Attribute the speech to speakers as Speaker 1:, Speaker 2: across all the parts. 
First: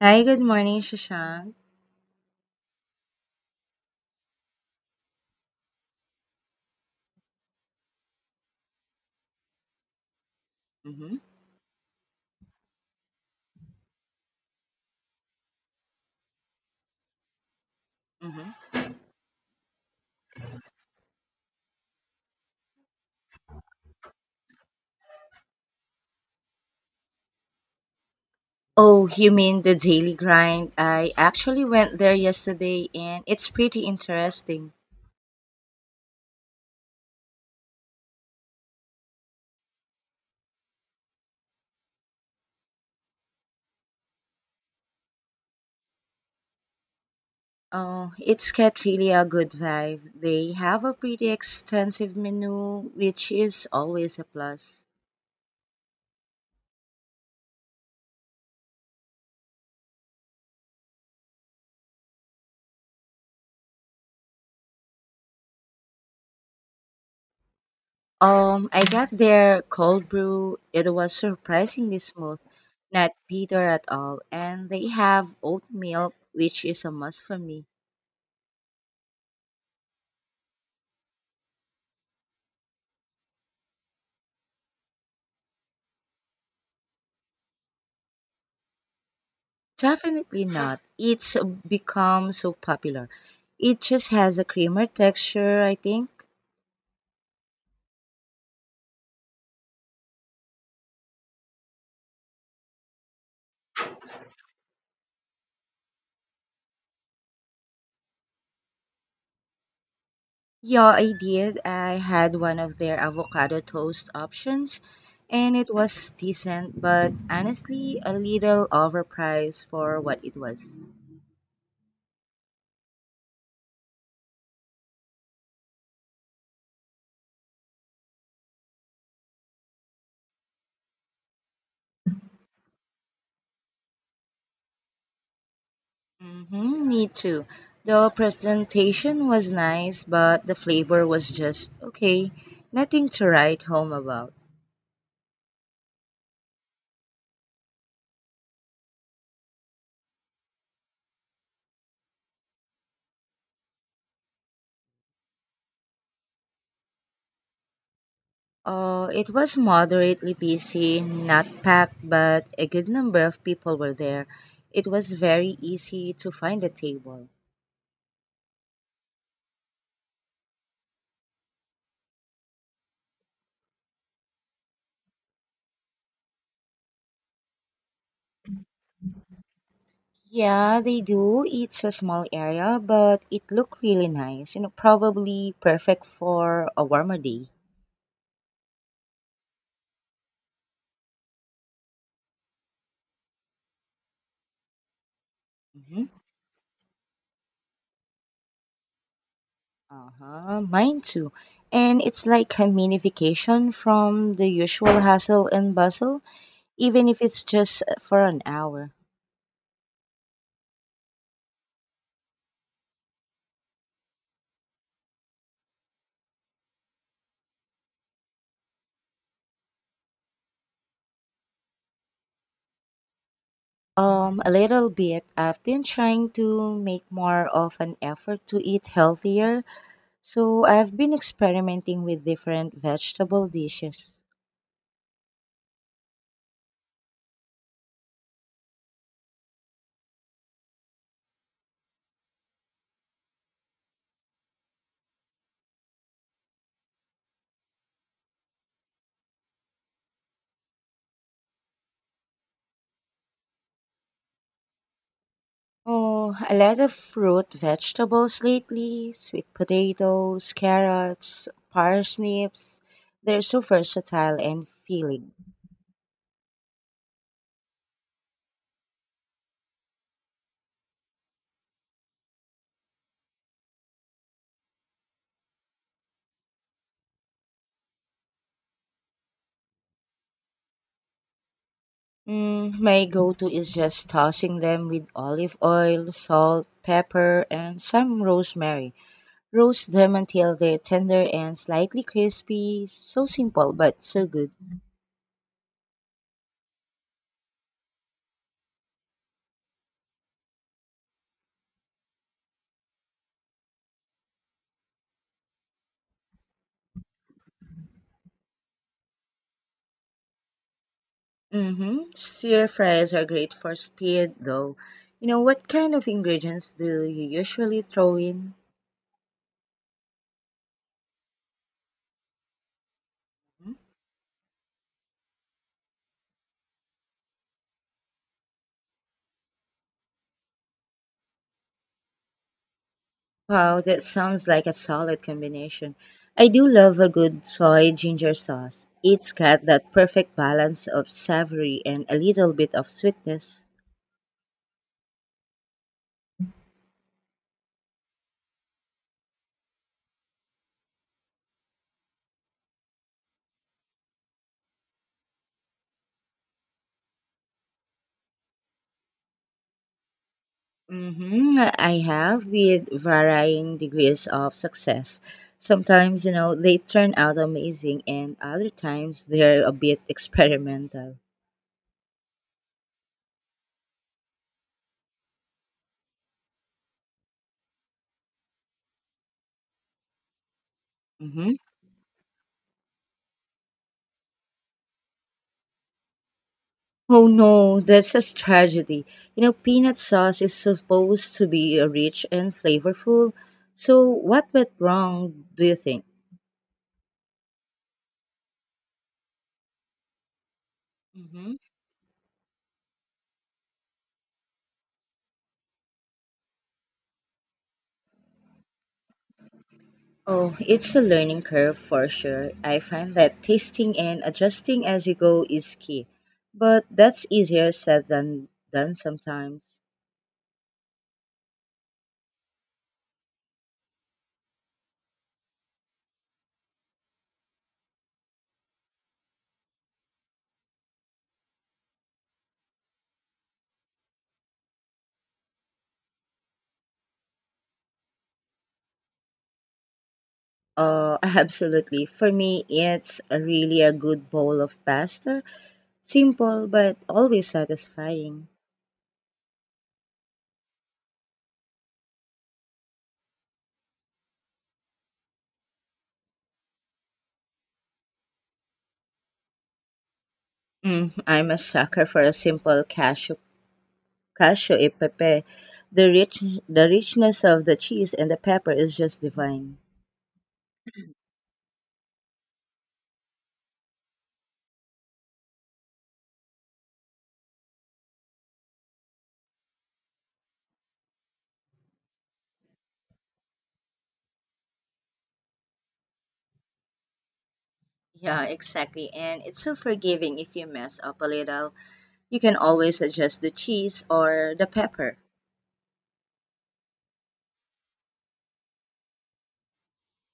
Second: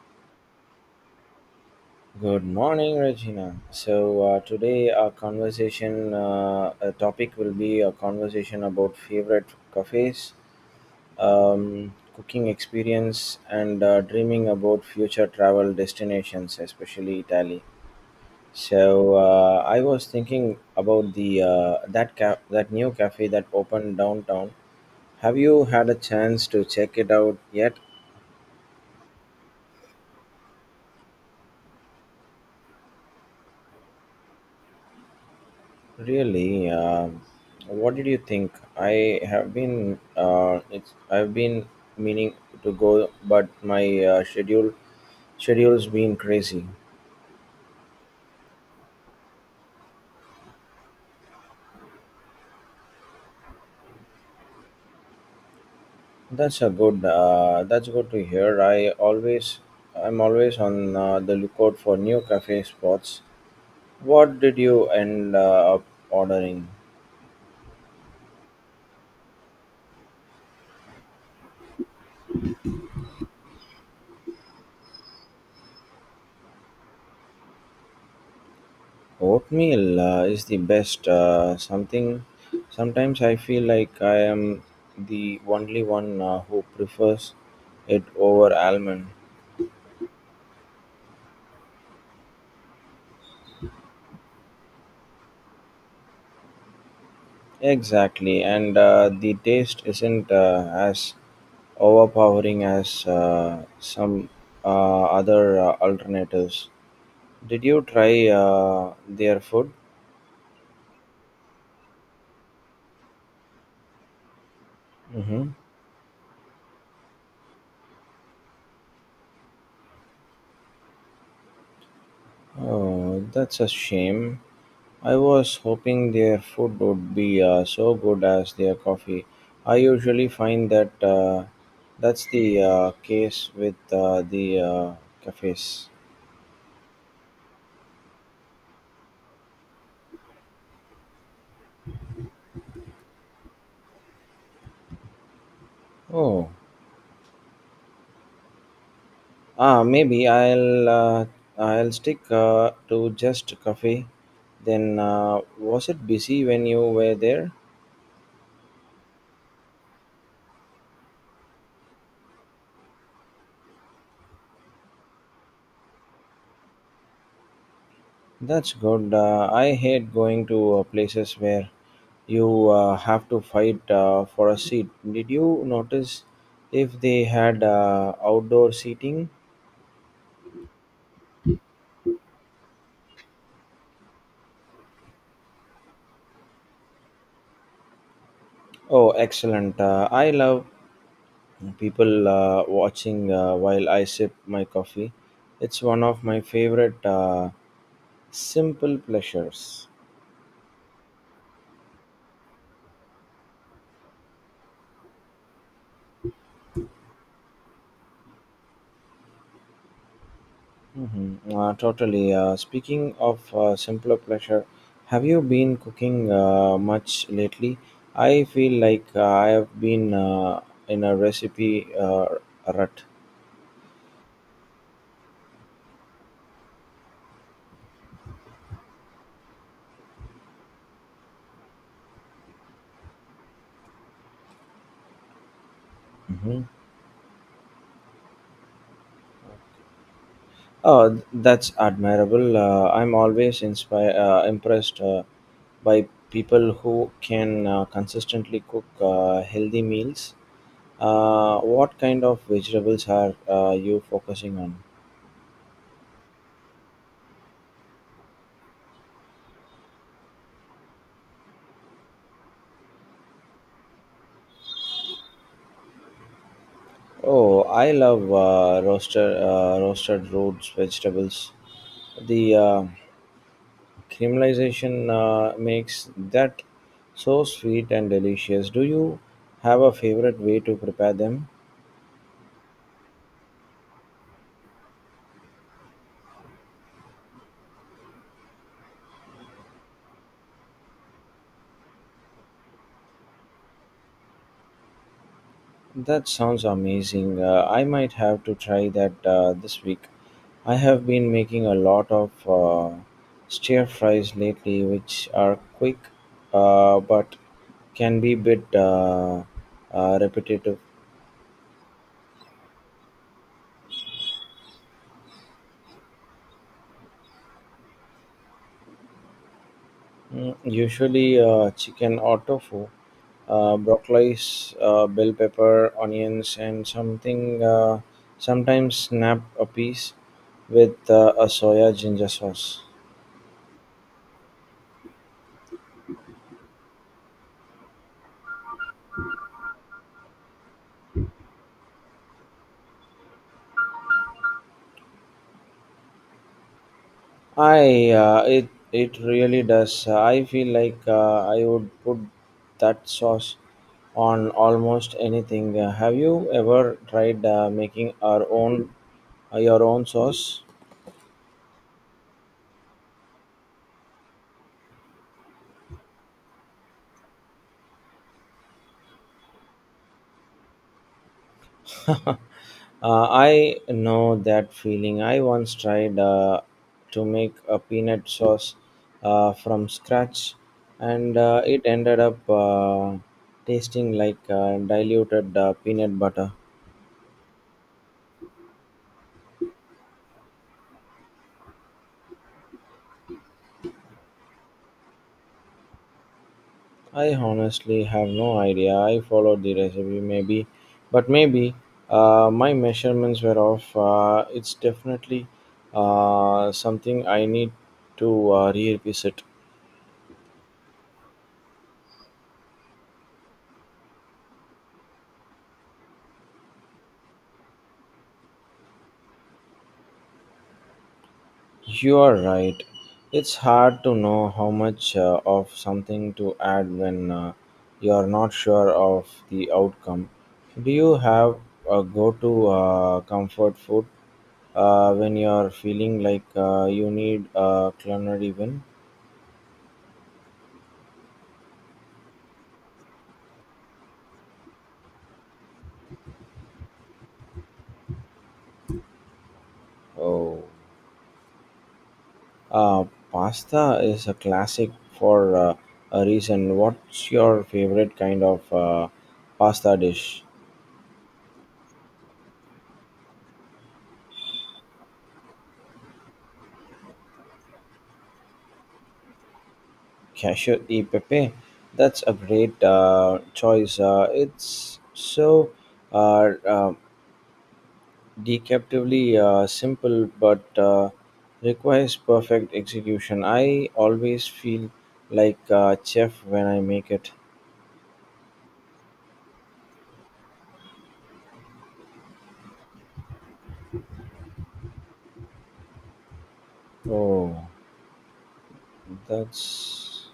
Speaker 1: Hi, good morning, Shashank.
Speaker 2: Good morning, Regina. So today our conversation a topic will be a conversation about favorite cafes,
Speaker 1: Mm-hmm.
Speaker 2: cooking experience, and dreaming about future travel destinations, especially Italy.
Speaker 1: Mm-hmm.
Speaker 2: So I was thinking about that new cafe that opened downtown. Have you had a chance to check it out yet?
Speaker 1: Oh, you mean the daily grind? I actually went there yesterday and it's pretty interesting.
Speaker 2: Really, what did you think? I've been meaning to go, but my schedule's been crazy.
Speaker 1: Oh, it's got really a good vibe. They have a pretty extensive menu, which is always a plus.
Speaker 2: That's a good. That's good to hear. I'm always on the lookout for new cafe spots. What did you end up ordering?
Speaker 1: I got their cold brew. It was surprisingly smooth, not bitter at all, and they have oat milk, which is a must for me.
Speaker 2: Oatmeal is the best. Something Sometimes I feel like I am the only one who prefers it over almond.
Speaker 1: Definitely not. It's become so popular. It just has a creamer texture, I think.
Speaker 2: Exactly, and the taste isn't as overpowering as some other alternatives. Did you try their food?
Speaker 1: Yeah, I did. I had one of their avocado toast options,
Speaker 2: hmm
Speaker 1: and it was decent, but honestly, a little overpriced for what it was.
Speaker 2: Oh, that's a shame. I was hoping their food would be so good as their coffee. I usually find that that's the case with the cafes.
Speaker 1: Mm-hmm, me too. The presentation was nice, but the flavor was just okay. Nothing to write home about.
Speaker 2: Oh, ah, maybe I'll stick to just coffee. Then was it busy when you were there?
Speaker 1: Oh, it was moderately busy, not packed, but a good number of people were there. It was very easy to find a table.
Speaker 2: That's good. I hate going to places where you have to fight for a seat. Did you notice if they had outdoor seating?
Speaker 1: Yeah, they do. It's a small area, but it looked really nice. You know, probably perfect for a warmer day.
Speaker 2: Oh, excellent. I love people watching while I sip my coffee. It's one
Speaker 1: Mm-hmm.
Speaker 2: of my favorite simple pleasures.
Speaker 1: Uh-huh, mine too. And it's like a mini vacation from the usual hustle and bustle, even if it's just for an hour.
Speaker 2: Mhm. Totally. Speaking of simpler pleasure, have you been cooking much lately? I feel like I have been in a recipe rut.
Speaker 1: A little bit. I've been trying to make more of an effort to eat healthier, so I've been experimenting with different vegetable dishes.
Speaker 2: hmm Oh, that's admirable. I'm always impressed by people who can consistently cook healthy meals. What kind of vegetables are you focusing on?
Speaker 1: Oh, a lot of fruit vegetables lately, sweet potatoes, carrots, parsnips. They're so versatile and filling.
Speaker 2: Oh, I love roasted roots vegetables. The caramelization makes that so sweet and delicious. Do you have a favorite way to prepare them?
Speaker 1: Mm, my go-to is just tossing them with olive oil, salt, pepper, and some rosemary. Roast them until they're tender and slightly crispy. So simple, but so good.
Speaker 2: That sounds amazing. I might have to try that this week. I have been making a lot of stir fries lately, which are quick but can be a bit repetitive.
Speaker 1: Mm-hmm. Stir fries are great for speed, though. You know, what kind of ingredients do you usually throw in?
Speaker 2: Usually, chicken or tofu, broccoli, bell pepper, onions, and something. Sometimes snap a piece with a soya ginger sauce.
Speaker 1: Wow, that sounds like a solid combination. I do love a good soy ginger sauce. It's got that perfect balance of savory and a little bit of sweetness.
Speaker 2: I it it really does. I feel like I would put that sauce on almost anything. Have you ever tried making our own your own sauce?
Speaker 1: Hmm, I have with varying degrees of success. Sometimes, you know, they turn out amazing, and other times they're a bit experimental.
Speaker 2: I know that feeling. I once tried to make a peanut sauce from scratch, and
Speaker 1: Hmm.
Speaker 2: it ended up tasting like diluted peanut butter.
Speaker 1: Oh no, that's a tragedy. You know, peanut sauce is supposed to be rich and flavorful. So, what went wrong, do you think?
Speaker 2: I honestly have no idea. I followed the recipe, maybe, but
Speaker 1: Mm-hmm.
Speaker 2: Maybe my measurements were off. It's definitely something I need to revisit.
Speaker 1: Oh, it's a learning curve for sure. I find that tasting and adjusting as you go is key. But that's easier said than done sometimes.
Speaker 2: You are right. It's hard to know how much of something to add when you are not sure of the outcome. Do you have a go to comfort food when you are feeling like you need a culinary win?
Speaker 1: Absolutely. For me, it's a really a good bowl of pasta. Simple, but always satisfying.
Speaker 2: Oh. Uh, Pasta is a classic for a reason. What's your favorite kind of pasta dish?
Speaker 1: Mm, I'm a sucker for a simple cashew e pepe. The richness of the cheese and the pepper is just divine.
Speaker 2: Yeah, sure, E Pepe. That's a great choice. It's so uh, uh, deceptively simple, but requires perfect execution. I always feel like a chef when I make it.
Speaker 1: Yeah, exactly. And it's so forgiving if you mess up a little. You can always adjust the cheese or the pepper.
Speaker 2: Oh, that's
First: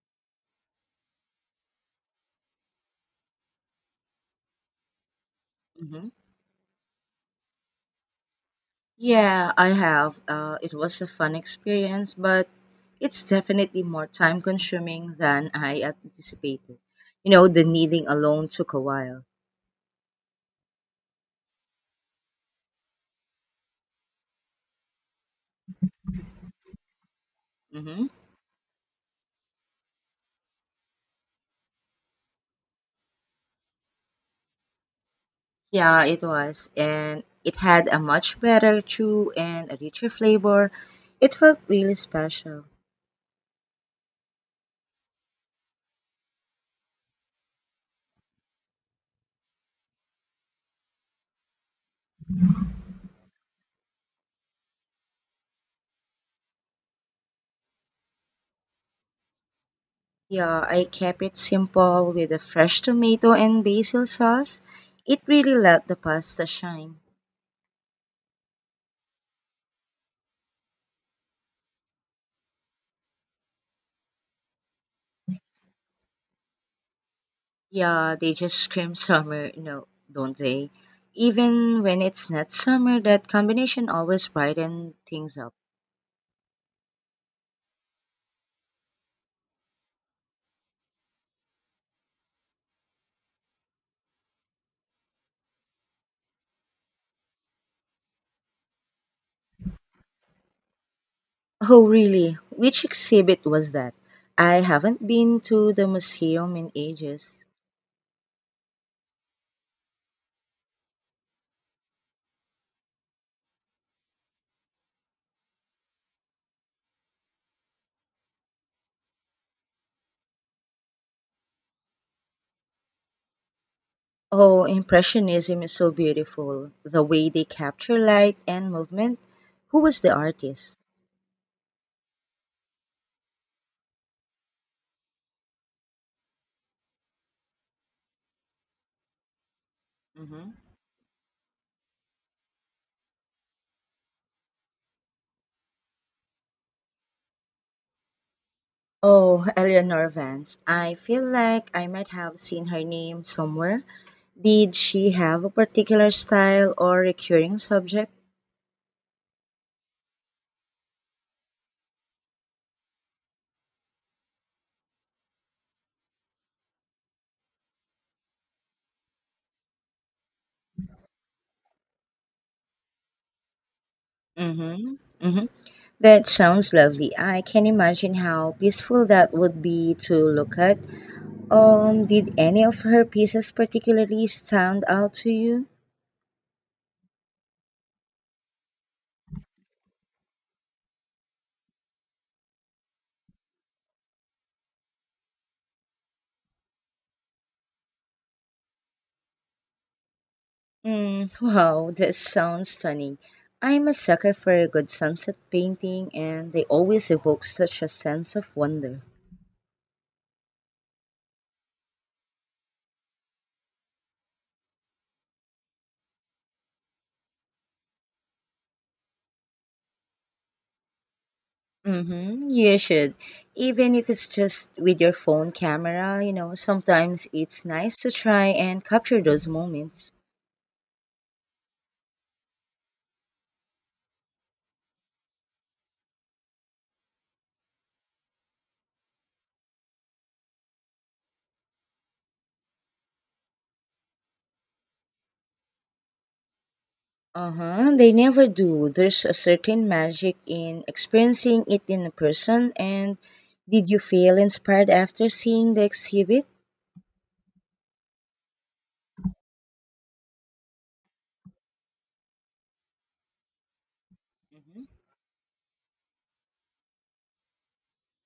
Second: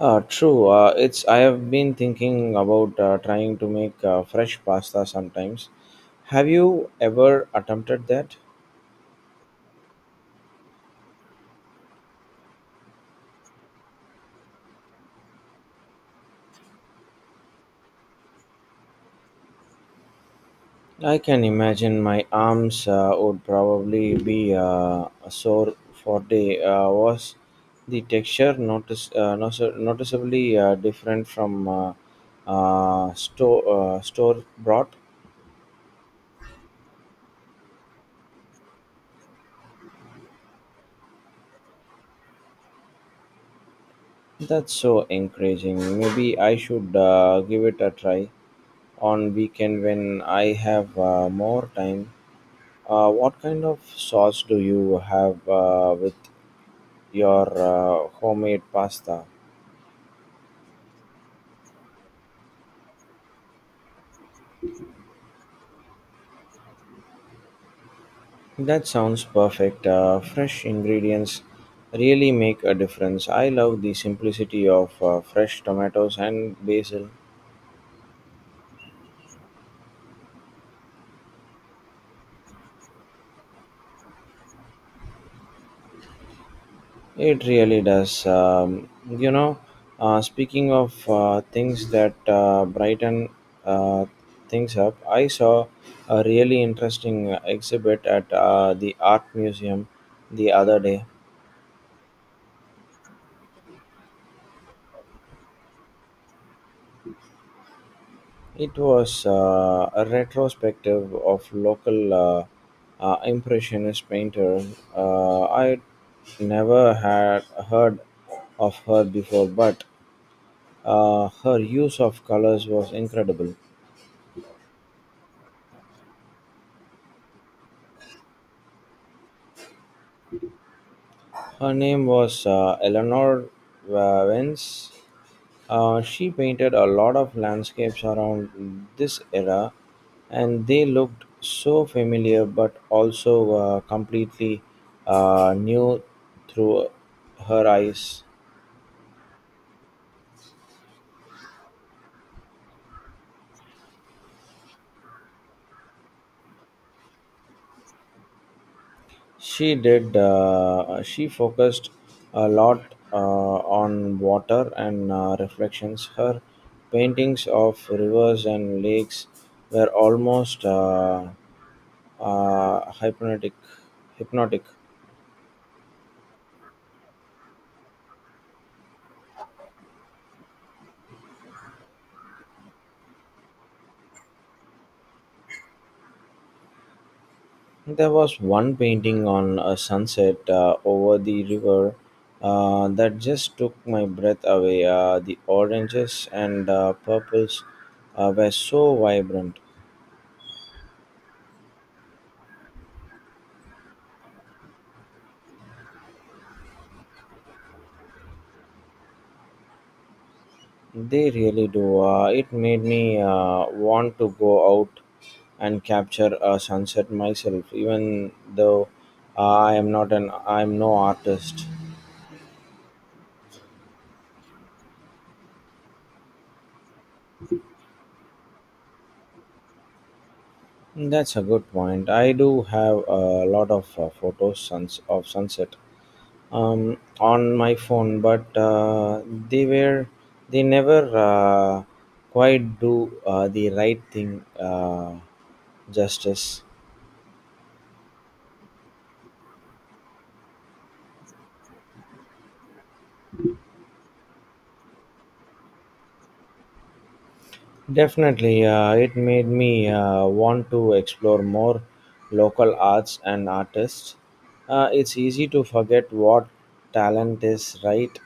Speaker 2: true. It's I have been thinking about trying to make fresh pasta sometimes.
Speaker 1: Hmm.
Speaker 2: Have you ever attempted that?
Speaker 1: Yeah, I have. It was a fun experience, but it's definitely more time consuming than I anticipated. You know, the kneading alone took a while.
Speaker 2: I can imagine my arms would probably be sore for day. Was the
Speaker 1: Hmm.
Speaker 2: texture noticeably different from store brought?
Speaker 1: Yeah, it was. And it had a much better chew and a richer flavor. It felt really special.
Speaker 2: That's so encouraging. Maybe I should give it a try on weekend when I have more time. What kind of sauce do you have with your homemade pasta?
Speaker 1: Yeah, I kept it simple with a fresh tomato and basil sauce. It really let the pasta shine.
Speaker 2: That sounds perfect. Fresh ingredients really make a difference. I love the simplicity of fresh tomatoes and basil.
Speaker 1: Yeah, they just scream summer, no, don't they? Even when it's not summer, that combination always brighten things up.
Speaker 2: It really does. You know, speaking of things that brighten uh, things up, I saw a really interesting exhibit at the art museum the other day.
Speaker 1: Oh, really? Which exhibit was that? I haven't been to the museum in ages.
Speaker 2: It was a retrospective of local impressionist painter. I never had heard of her before, but her use of colors was incredible.
Speaker 1: Oh, Impressionism is so beautiful. The way they capture light and movement. Who was the artist?
Speaker 2: Her name was Eleanor Vance. She painted a lot of landscapes around this era,
Speaker 1: Hmm.
Speaker 2: and they looked so familiar but also completely new through her eyes.
Speaker 1: Oh, Eleanor Vance. I feel like I might have seen her name somewhere. Did she have a particular style or recurring subject?
Speaker 2: She did. She focused a lot on water and reflections. Her paintings of rivers and lakes were almost hypnotic. Hypnotic.
Speaker 1: Mm-hmm. Mm-hmm. That sounds lovely. I can imagine how peaceful that would be to look at. Did any of her pieces particularly stand out to you?
Speaker 2: There was one painting on a sunset over the river that just took my breath away. The oranges and purples were so vibrant.
Speaker 1: Mm, wow, that sounds stunning. I'm a sucker for a good sunset painting, and they always evoke such a sense of wonder.
Speaker 2: They really do. It made me want to go out and capture a sunset myself, even though I am not an I'm no artist.
Speaker 1: Mm-hmm. You should. Even if it's just with your phone camera, you know, sometimes it's nice to try and capture those moments.
Speaker 2: That's a good point. I do have a lot of photos suns of sunset on my phone, but they were they never quite do the right thing justice.
Speaker 1: Uh huh. They never do. There's a certain magic in experiencing it in person. And did you feel inspired after seeing the exhibit?
Speaker 2: Definitely, it made me want to explore more local arts and artists. It's easy to forget what talent is right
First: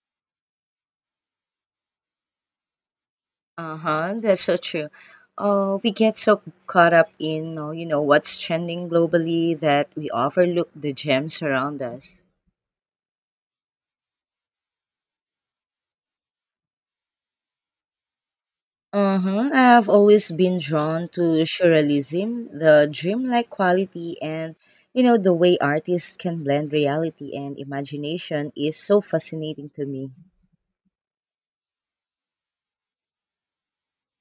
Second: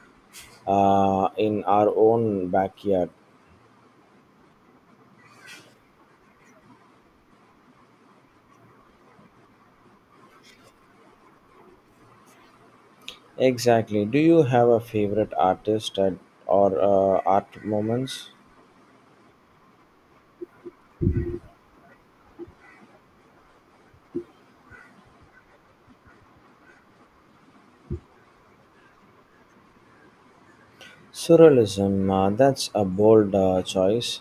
Speaker 2: in our own backyard.
Speaker 1: Uh huh. That's so true. Oh, we get so caught up in, you know, what's trending globally that we overlook the gems around us.
Speaker 2: Exactly. Do you have a favorite artist at, or art moments?
Speaker 1: Uh-huh. I've always been drawn to surrealism, the dreamlike quality and you know the way artists can blend reality and imagination is so fascinating to me.
Speaker 2: Surrealism, that's a bold choice,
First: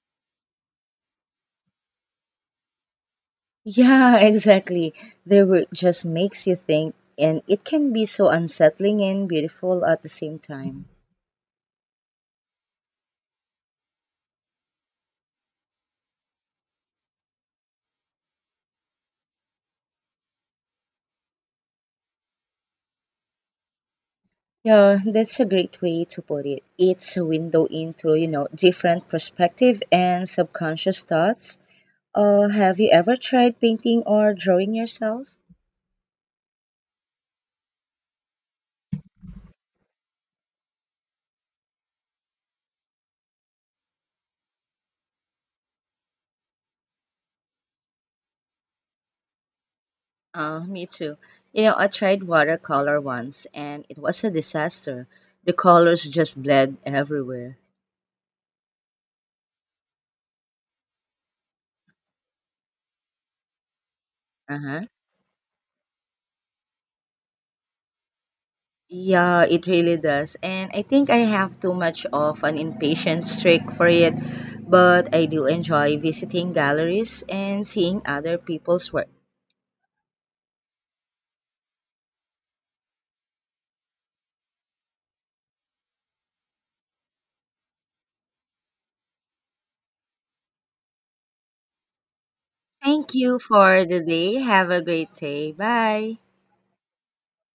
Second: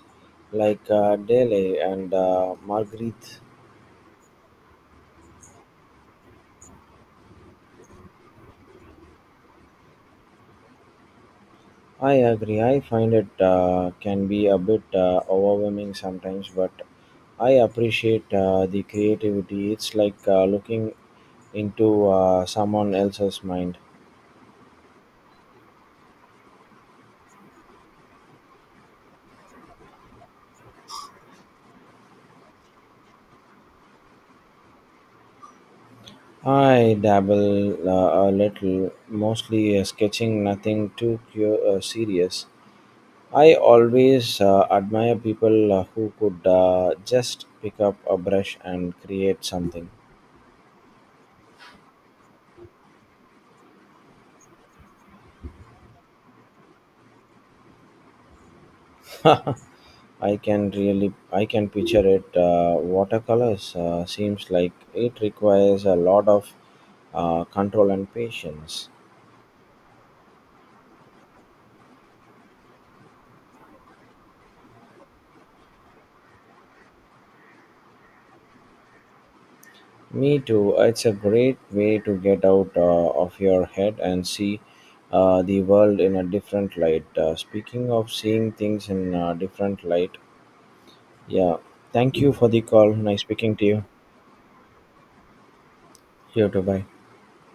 Speaker 2: like Dele and Marguerite.
Speaker 1: Yeah, exactly. Their work just makes you think and it can be so unsettling and beautiful at the same time.
Speaker 2: I agree, I find it can be a bit overwhelming sometimes, but I appreciate the creativity. It's like looking into someone else's mind.
Speaker 1: Yeah, that's a great way to put it. It's a window into, you know, different perspective and subconscious thoughts. Have you ever tried painting or drawing yourself?
Speaker 2: I dabble a little, mostly sketching, nothing too serious. I always admire people who could just pick up a brush and create something.
Speaker 1: Me too. You know, I tried watercolor once and it was a disaster. The colors just bled everywhere.
Speaker 2: I can picture it. Watercolors seems
Speaker 1: Uh
Speaker 2: like
Speaker 1: huh.
Speaker 2: it requires a lot of control and patience.
Speaker 1: Yeah, it really does. And I think I have too much of an impatient streak for it, but I do enjoy visiting galleries and seeing other people's work.
Speaker 2: Me too. It's a great way to get out of your head and see the world in a different light. Speaking of seeing things in a different light, yeah. Thank you for the call.
Speaker 1: Thank
Speaker 2: Nice
Speaker 1: you
Speaker 2: speaking to
Speaker 1: for
Speaker 2: you.
Speaker 1: the day. Have a great day. Bye.
Speaker 2: 有的拜。